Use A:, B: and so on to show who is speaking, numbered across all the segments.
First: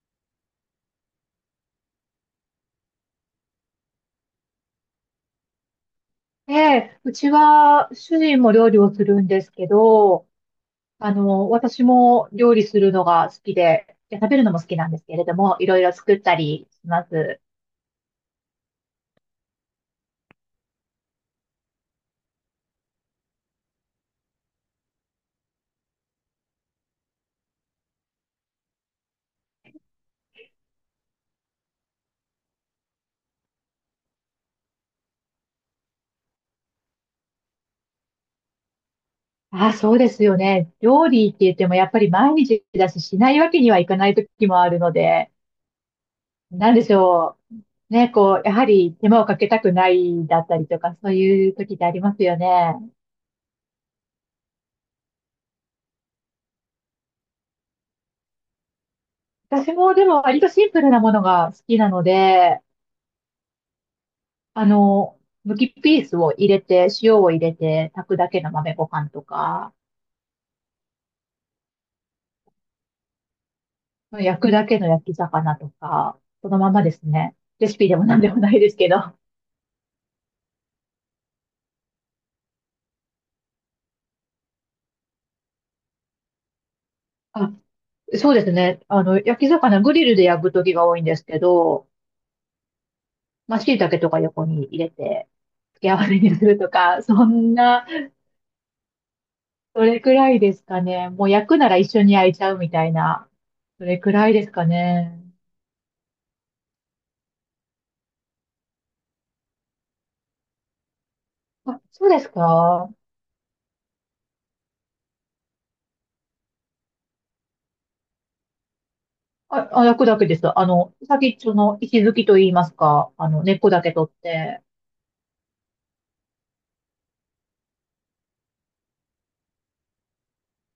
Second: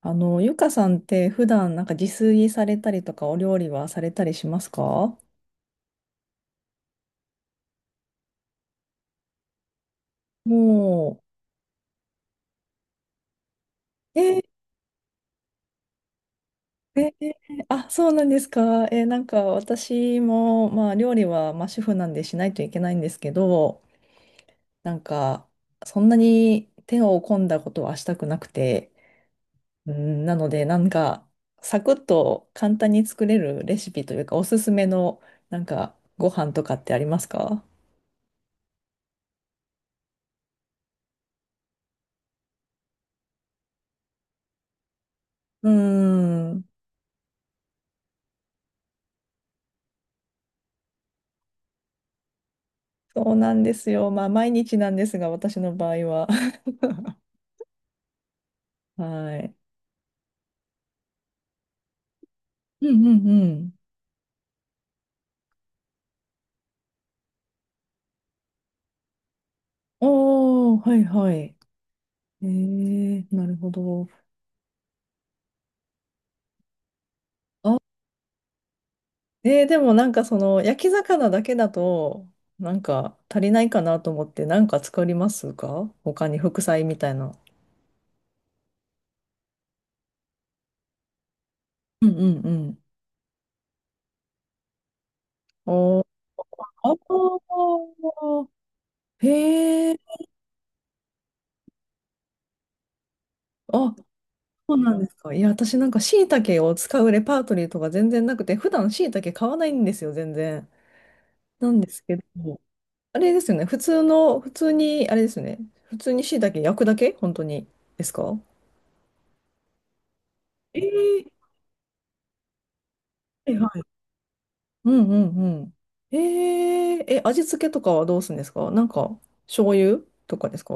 A: ゆかさんって普段なんか自炊されたりとかお料理はされたりしますか？
B: ええ、うちは主人も料理をするんですけど、
A: も
B: 私も料理するのが好きで、いや
A: う、
B: 食べるのも好きなんですけれども、いろいろ作ったりします。
A: あ、そうなんですか。なんか私も、まあ料理は、まあ、主婦なんでしないといけないんですけど、なんかそんなに手を込んだことはしたくなくて、うん、なのでなんかサクッと簡単に作れるレシピというかおすすめのなんかご飯とかってありますか？
B: ああ、そうですよね。料理って言ってもやっぱり毎日だし、しないわけにはいかない時もあるので、
A: うーん。
B: なんでしょう。ね、こう、やはり手間をかけたくないだったりとか、そういう時ってありますよね。
A: そうなんですよ。まあ、毎日なんですが、私の場合は。はい。
B: 私もでも割とシンプルなものが好きなので、
A: うんうんうん。
B: あの、むきピースを入れて、塩を入れて、炊くだけの豆ご飯とか、
A: おー、はいはい。えなるほど。
B: 焼くだけの焼き魚とか、そのままですね。レ
A: あ、
B: シピでも何でもないですけど。
A: でもなんかその、焼き魚だけだと、なんか足りないかなと思って、なんか作りますか？他に副菜みたいな。
B: あ、そうですね。焼き魚、グリルで焼く時が多いんですけど、
A: うんうんうん。
B: まあ、椎茸とか横に入れて、付け合
A: おー、
B: わせにすると
A: あ
B: か、そんな、
A: ー、
B: そ
A: へえ、
B: れくらいですかね。もう焼くなら一緒に焼いちゃうみたいな、そ
A: あ、
B: れくらいですか
A: そうなんです
B: ね。
A: か。いや、私なんか椎茸を使うレパートリーとか全然なくて、普段椎茸買わないんですよ、全然。なん
B: あ、
A: です
B: そう
A: け
B: です
A: ど、
B: か。
A: あれですよね。普通に、あれですよね。普通に椎茸焼くだけ本当に。ですか？
B: あ、あ、焼くだけです。
A: え
B: 先
A: ー、
B: っちょの石づきと言いますか、
A: は
B: 根
A: い
B: っ
A: は
B: こだけ
A: い。
B: 取って、
A: うんうんうん。味付けとかはどうするんですか？なんか、醤油とかですか？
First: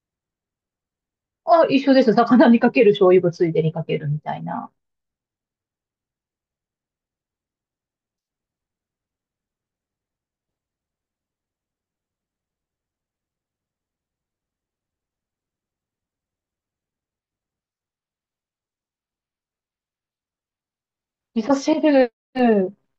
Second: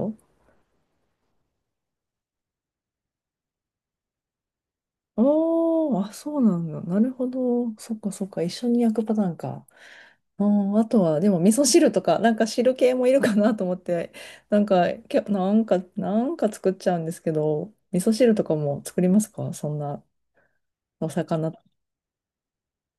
B: あ、一緒です。魚にかける醤油をついでにかけるみたいな。
A: あーあ、そうなんだ。なるほど。そっかそっか。一緒に焼くパターンか。あー、あとは、でも、味噌汁とか、なんか汁系もいるかなと思って、なんか、け、なんか、なんか作っちゃうんですけど、味噌汁とかも作りますか？そんな。お
B: 味
A: 魚。
B: 噌汁、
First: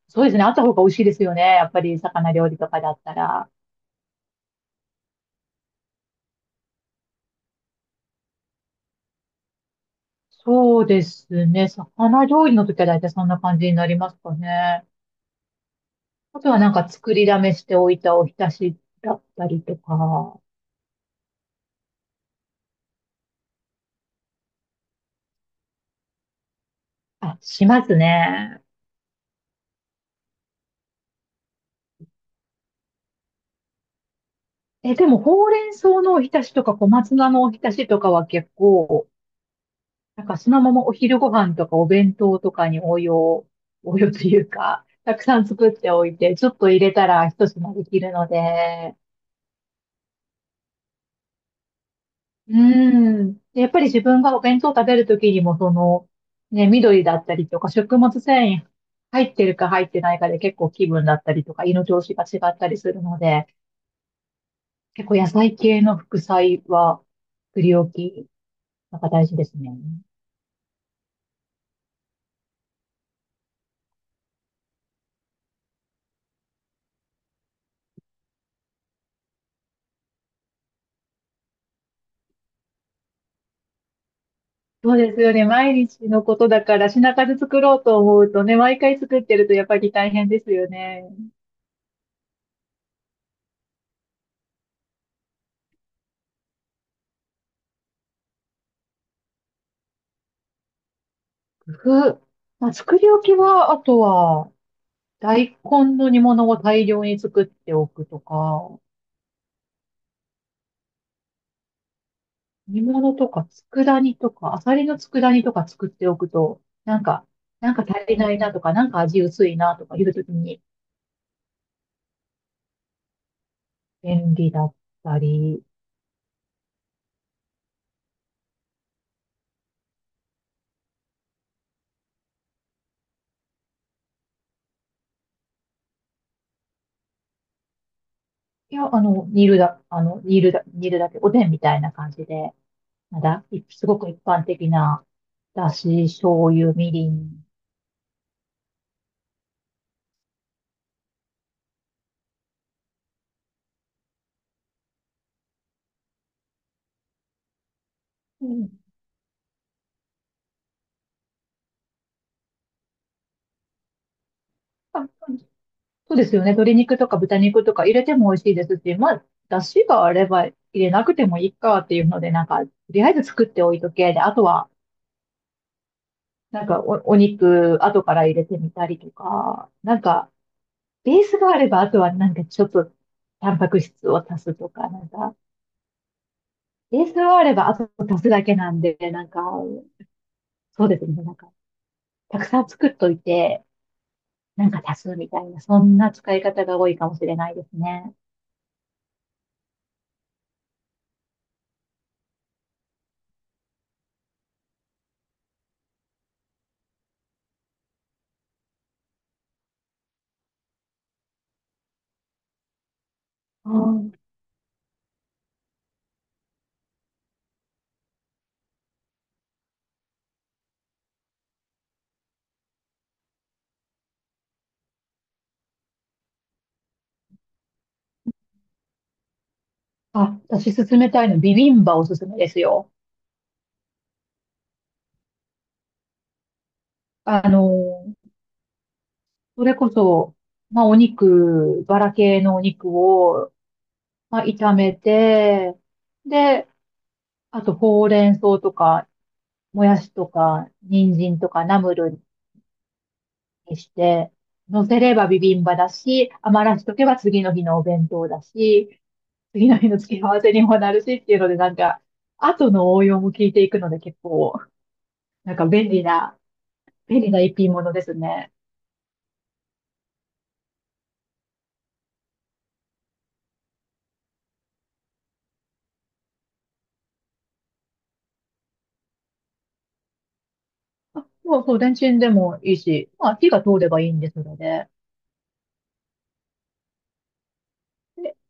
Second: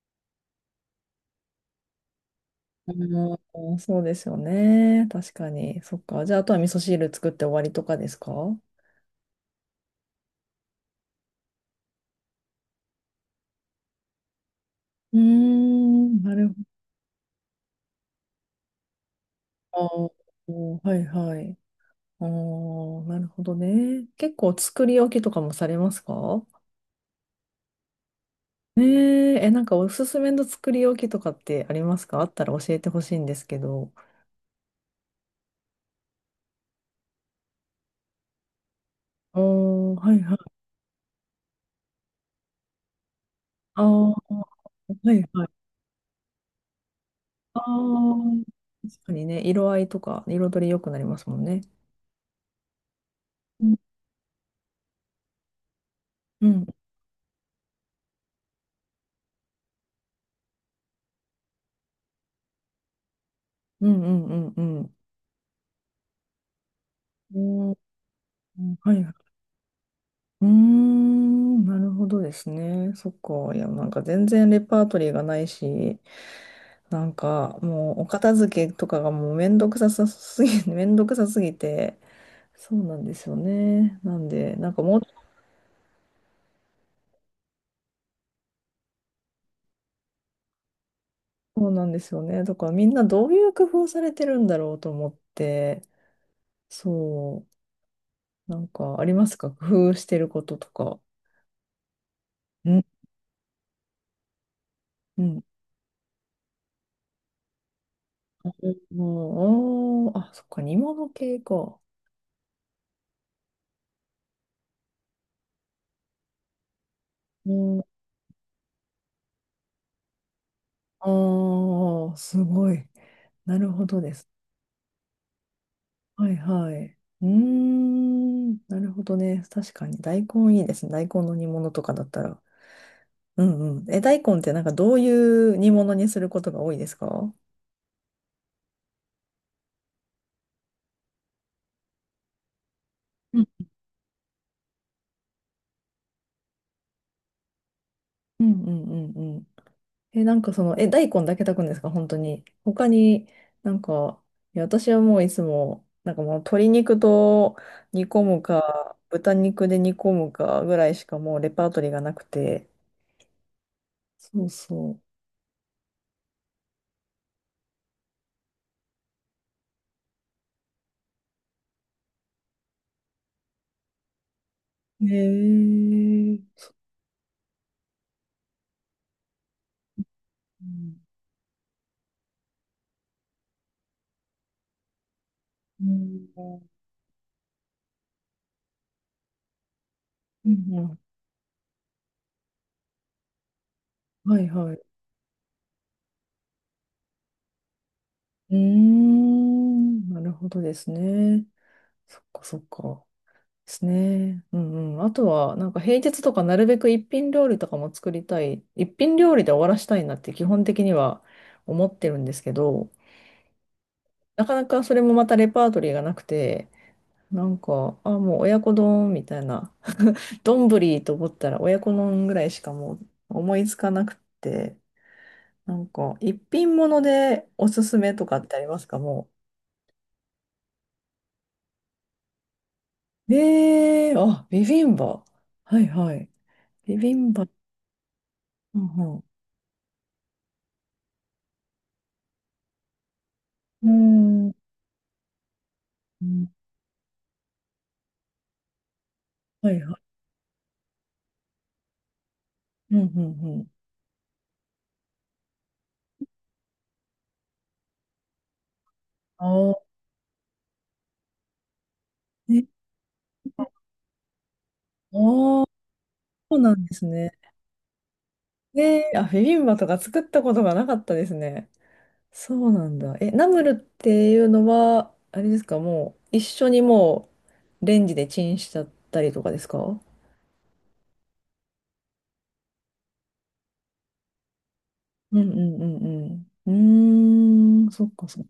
B: そうですね。あった方が美味しいですよね。やっぱり魚料理とかだったら。
A: うん、そうですよね。確かに。そっか。じゃあ、あとは味噌汁作って終わりとかですか？う
B: そうですね。魚料理の時は大体そんな感じになりますかね。
A: ーん、な
B: あ
A: る
B: と
A: ほ
B: はなんか作りだめしておいたおひたしだったりと
A: ど。
B: か。
A: あー、はいはい。あー、なるほどね。結構作り置きとかもされますか？
B: あ、しますね。
A: ねえ、なんかおすすめの作り置きとかってありますか？あったら教えてほしいんですけど。
B: え、でもほうれん草のおひたしとか小松菜のおひたしとかは結構、
A: おー、はい
B: なん
A: は
B: かそ
A: い。
B: のままお昼ご飯とかお弁当とかに応用、
A: あ
B: 応用
A: ー、
B: というか、
A: は
B: た
A: い
B: くさ
A: は
B: ん
A: い。
B: 作っておいて、ちょっと入れたら一
A: あ
B: 品できるの
A: ー、
B: で、
A: 確かにね、色合いとか彩り良くなりますもんね。
B: うーん。で
A: う
B: やっ
A: ん
B: ぱり自分がお弁当食べるときにも、その、
A: うん
B: ね、緑だったりとか、食物繊維入ってるか入ってないかで結構気分だったりとか、胃の調子が違ったりするので、
A: うんうんうんうん。
B: 結構野菜系の副菜は、
A: う
B: 作
A: ん、は
B: り置き、なん
A: い。
B: か大事ですね。
A: うーん、なるほどですね。そっか。いや、なんか全然レパートリーがないし、なんかもうお片付けとかがもうめんどくささすぎ、めんどくさすぎて、そうなんですよね。なんで、なんか
B: そう
A: もう、
B: ですよね。毎日のことだから品数作ろうと思うとね、毎回作ってるとやっぱり大変ですよね。
A: そうなんですよね。だからみんなどういう工夫されてるんだろうと思って、そう、なんかありますか？工夫してることとか。
B: 工夫。ま
A: う
B: あ、
A: ん、
B: 作り置きは、あとは、
A: うん。
B: 大根の煮物を大量に作っておくとか、
A: もうん、あーあ、そっか、煮物系か。
B: 煮物とか佃煮とか、アサリの佃煮とか作っておくと、なんか、なんか足りないなとか、なんか味薄いなとかいうときに
A: ああ、すごい。なるほどです。
B: 便利だったり、
A: はいはい。うーん、なるほどね。確かに大根いいですね。大根の煮物とかだったら。うんうん。大根ってなんかどういう煮物にすることが多いですか？
B: いや、あの、煮るだ、あの、煮るだ、煮るだけ、おでんみたいな感じで。なん
A: う
B: だ、
A: ん
B: いすごく一般的な、だし、醤油、みりん。
A: うんうんうんうん。なんかその、大根だけ炊くんですか本当に？他になんか、いや、私はもういつも、なんかもう鶏肉と煮込む
B: うん。
A: か、豚肉で煮込むかぐらいしかもうレパートリーがなくて。そうそう。
B: あ、そうですよね。鶏肉とか豚肉とか入れても美味しいですし、まあ、だしがあれば入れなくてもいいかっていうので、なんか、とりあえず作っておいとけ。で、あとは、
A: へえ。
B: なんかお、お肉、後から入れてみたりとか、なんか、
A: うん、
B: ベースがあれば、あとはなんかちょっと、タンパク質を足すとか、なんか、
A: うん。
B: ベースがあれば、あと足すだけなんで、なんか、
A: う
B: そう
A: ん、
B: ですね。なんか、たくさん作っといて、
A: はい
B: なん
A: はい。
B: か足すみたいな、そんな使い方が多いかもしれないですね。
A: うーん。なるほどですね。そっかそっか。ですね。うんうん。あとは、なんか平日とかなるべく一品料理とかも作りたい。一品料理で終わらしたいなって基本的には思ってるんですけど、
B: うん。
A: なかなかそれもまたレパートリーがなくて、なんか、あ、もう親子丼みたいな。丼と思ったら親子丼ぐらいしかもう思いつかなくて。なんか、一品物でおすすめとかってありますか？も
B: あ、私勧めたいの、ビビンバおすすめですよ。
A: う。あ、ビビンバ。はいはい。ビビン
B: あ
A: バ。
B: の、
A: うん
B: それこそ、まあお肉、バラ系のお肉を、
A: う
B: まあ
A: ん。うーん。
B: 炒めて、で、あとほうれん草とか、
A: はい
B: も
A: は
B: や
A: い。
B: しとか、人参とか、ナムル
A: うんうんうん。
B: にして、乗せればビビンバだし、余らしとけば次の日のお弁当だし、次の日
A: あ
B: の付け合わせにもなるしっていうので、なんか、
A: あ、ね、
B: 後の応用も聞いていくので結構、
A: あ
B: なん
A: あ、
B: か便利な、
A: そうなんです
B: 便
A: ね。
B: 利な一品物ですね。
A: ねえ、あ、ビビンバとか作ったことがなかったですね。そうなんだ。ナムルっていうのは、あれですか、もう、一緒にもう、レンジでチンしちゃったりとかですか？
B: あもうそう、レンチンでもいいし、まあ火が通ればいいんですので、
A: うんうんうんうん。うーん、そっか
B: で、
A: そっか、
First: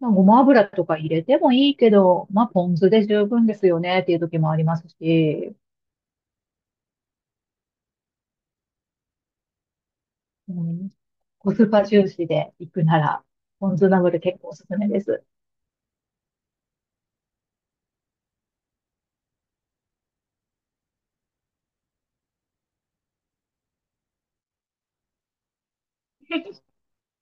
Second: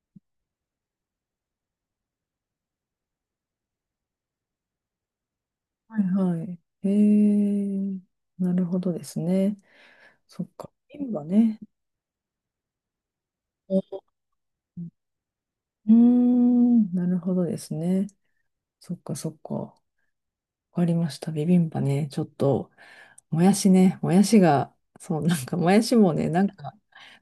B: まあ、ごま油とか入れてもいいけど、まあポン酢で十分ですよねっていう時もありますし、
A: はいはい。えー、なるほどですね。そっ
B: う
A: か。
B: ん、
A: 瓶は
B: コ
A: ね。
B: スパ重視で行くなら、ポン酢
A: う
B: なので結構おすす
A: ん、
B: めです。
A: うーん、なるほどですね。そっかそっか。わかりました。ビビンバね。ちょっと、もやしね。もやしが、そう、なんかもやしもね、なんか、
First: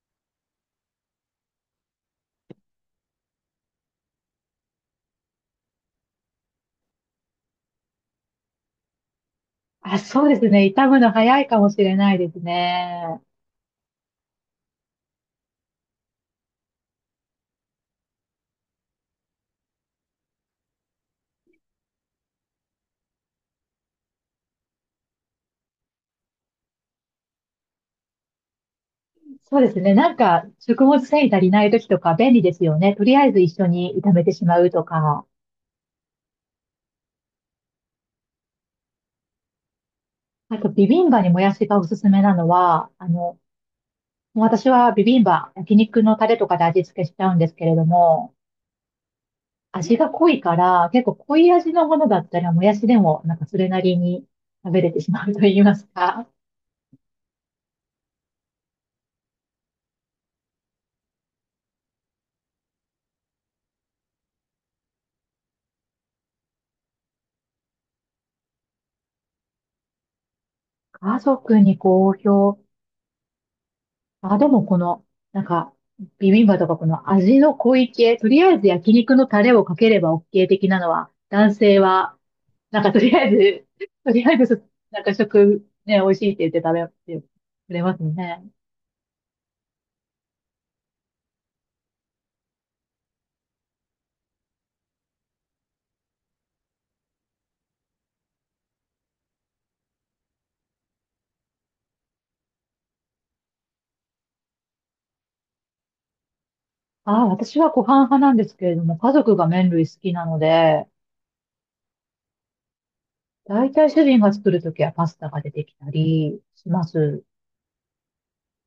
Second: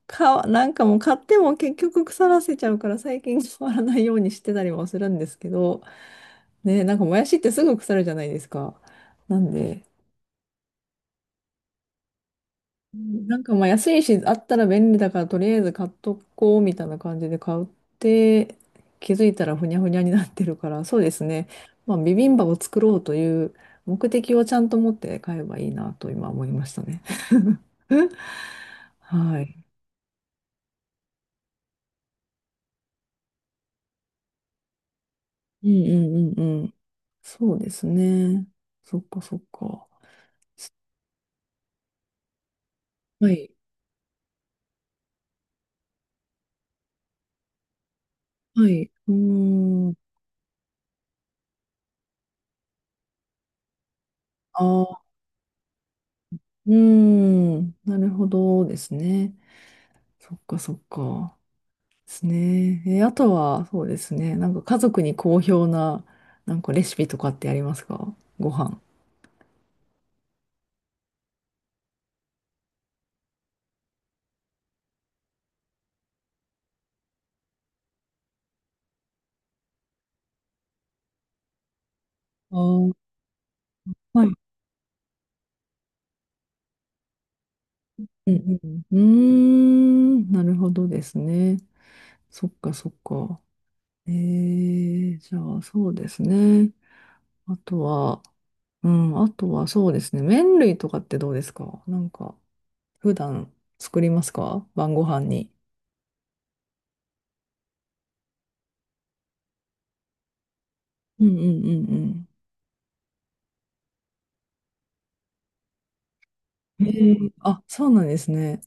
A: か、なんかもう買っても結局腐らせちゃうから最近変わらないようにしてたりもするんですけど、ね、なんかもやしってすぐ腐るじゃないですか。なんで、
B: あ、そうですね。傷むの早いかもしれないですね。
A: なんかまあ安いし、あったら便利だからとりあえず買っとこうみたいな感じで買って、気づいたらふにゃふにゃになってるから、そうですね。まあビビンバを作ろうという目的をちゃんと持って買えばいいなと今思いましたね。はい。
B: そうですね。なんか、食物繊維足りない時とか便利ですよね。とりあえず一緒に炒めてしまうとか。
A: うんうんうんうん。そうですね。そっかそっか。
B: あと、ビビンバにもやしがおすすめなのは、
A: は
B: も
A: い。
B: う私はビビンバ、焼肉のタレとかで味付けしちゃうんですけれども、
A: はい。うーん。
B: 味が濃いから、結構濃い味のものだったら、もやしでも、なんかそれなりに食べ
A: あ
B: れて
A: あ、
B: しまうと言いますか。
A: うーん。なるほどですね。そっかそっか。ですね。あとは、そうですね。なんか家族に好評な、なんかレシピとかってありますか？ご飯。
B: 家族に好評。あ、でもこの、なんか、ビビンバとかこの味の濃い系、とりあえず焼肉のタレをかければ OK 的なのは、男性は、
A: あ
B: なんか
A: ー、
B: とりあえず、と
A: は
B: りあえ
A: い。
B: ずそ、なんか食、ね、美味しいって言って食べてくれます
A: う
B: ね。
A: んうん。うーん、なるほどですね。そっかそっか。じゃあそうですね。あとは、うん、あとはそうですね。麺類とかってどうですか？なんか、普段作りますか？晩ご飯に。
B: ああ、私はご飯派なんですけれども、家族が麺類好きなので、
A: うんうんうん
B: だいたい主人が作るときはパスタが出てきたりし
A: う
B: ま
A: ん。
B: す。
A: あ、そうなんですね。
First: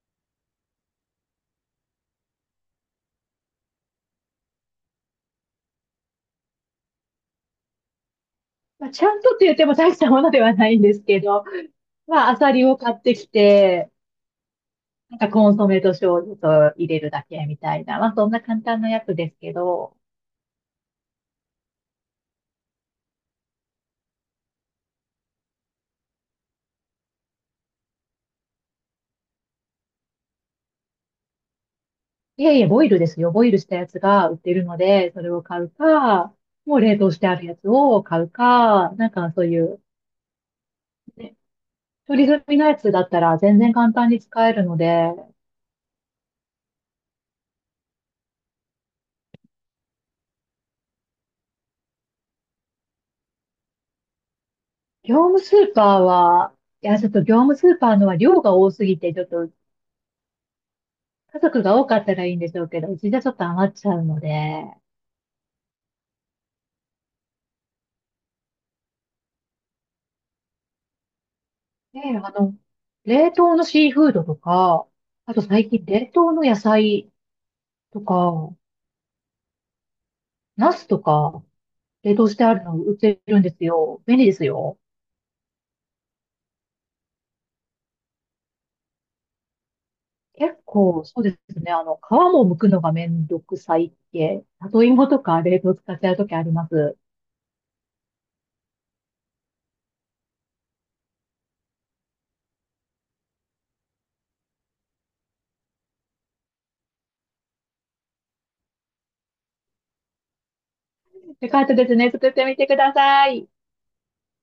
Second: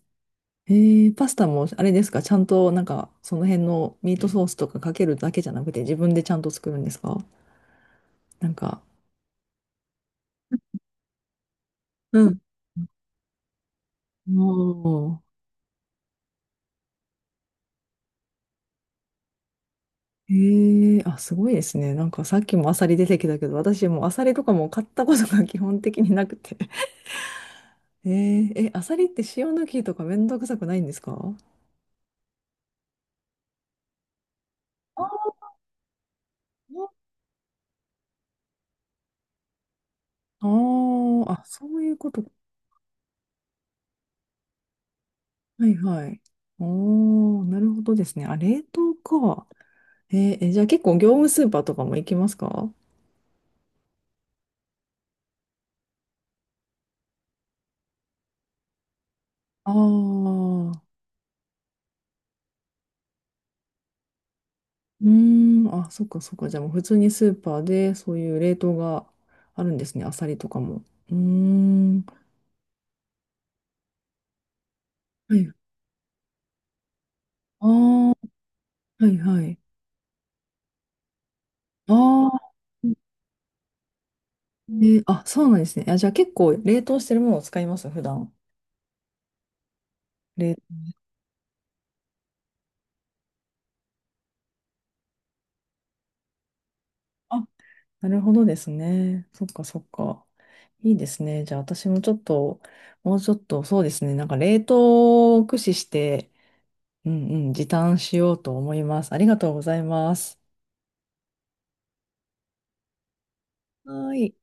A: パスタもあれですか、ちゃんとなんかその辺のミートソースとかかけるだけじゃなくて自分でちゃんと作るんですか？なんか。
B: まあ、ちゃんとって言っても大したものではないんですけど、
A: う
B: まあ、ア
A: ん。
B: サリを買ってきて、
A: お
B: なん
A: ー、
B: かコンソメと醤油と入れるだけみたいな。まあそんな簡単なやつですけど。
A: えあ、すごいですね。なんかさっきもアサリ出てきたけど、私もうアサリとかも買ったことが基本的になくて。アサリって塩抜きとかめんどくさくないんですか？
B: いえいえ、ボイルですよ。ボイルしたやつが売ってるので、それを買うか、もう冷凍してあるやつを買うか、なんかそういう、
A: あー
B: ね、
A: あ、そういうこと。
B: 取り済みのやつだったら全然簡単に使えるので、
A: はいはい。おー、なるほどですね。あ、冷凍か。えーえじゃあ結構業務スーパーとかも行きますか？
B: 業務スーパーは、いや、ちょっと業務スーパーのは量が多すぎて、ちょっと
A: ああ、う
B: 家族が多かったらいいんでしょうけど、うちじゃちょっと余っちゃうので、
A: ーん、あ、そっかそっか。じゃあもう普通にスーパーでそういう冷凍があるんですね。アサリとかも。うーん。
B: ねえ、冷凍のシーフードとか、あ
A: は
B: と
A: い。
B: 最近冷凍の野菜
A: あ
B: とか、
A: あ、はいはい。
B: ナスとか、
A: あ
B: 冷凍して
A: あ、
B: あるの売ってるんですよ。便利ですよ。
A: で、あ、そうなんですね。あ、じゃあ結構冷凍してるものを使います、普段。冷、
B: 結構、そうですね。皮も剥くのがめんどくさい系。里芋とか冷凍使っちゃうときあります。
A: あ、なるほどですね。そっかそっか。いいですね。じゃあ私もちょっと、もうちょっと、そうですね。なんか冷凍を駆使して、うんうん、時短しようと思います。ありがとうございます。
B: よかったですね。作ってみてください。
A: はーい。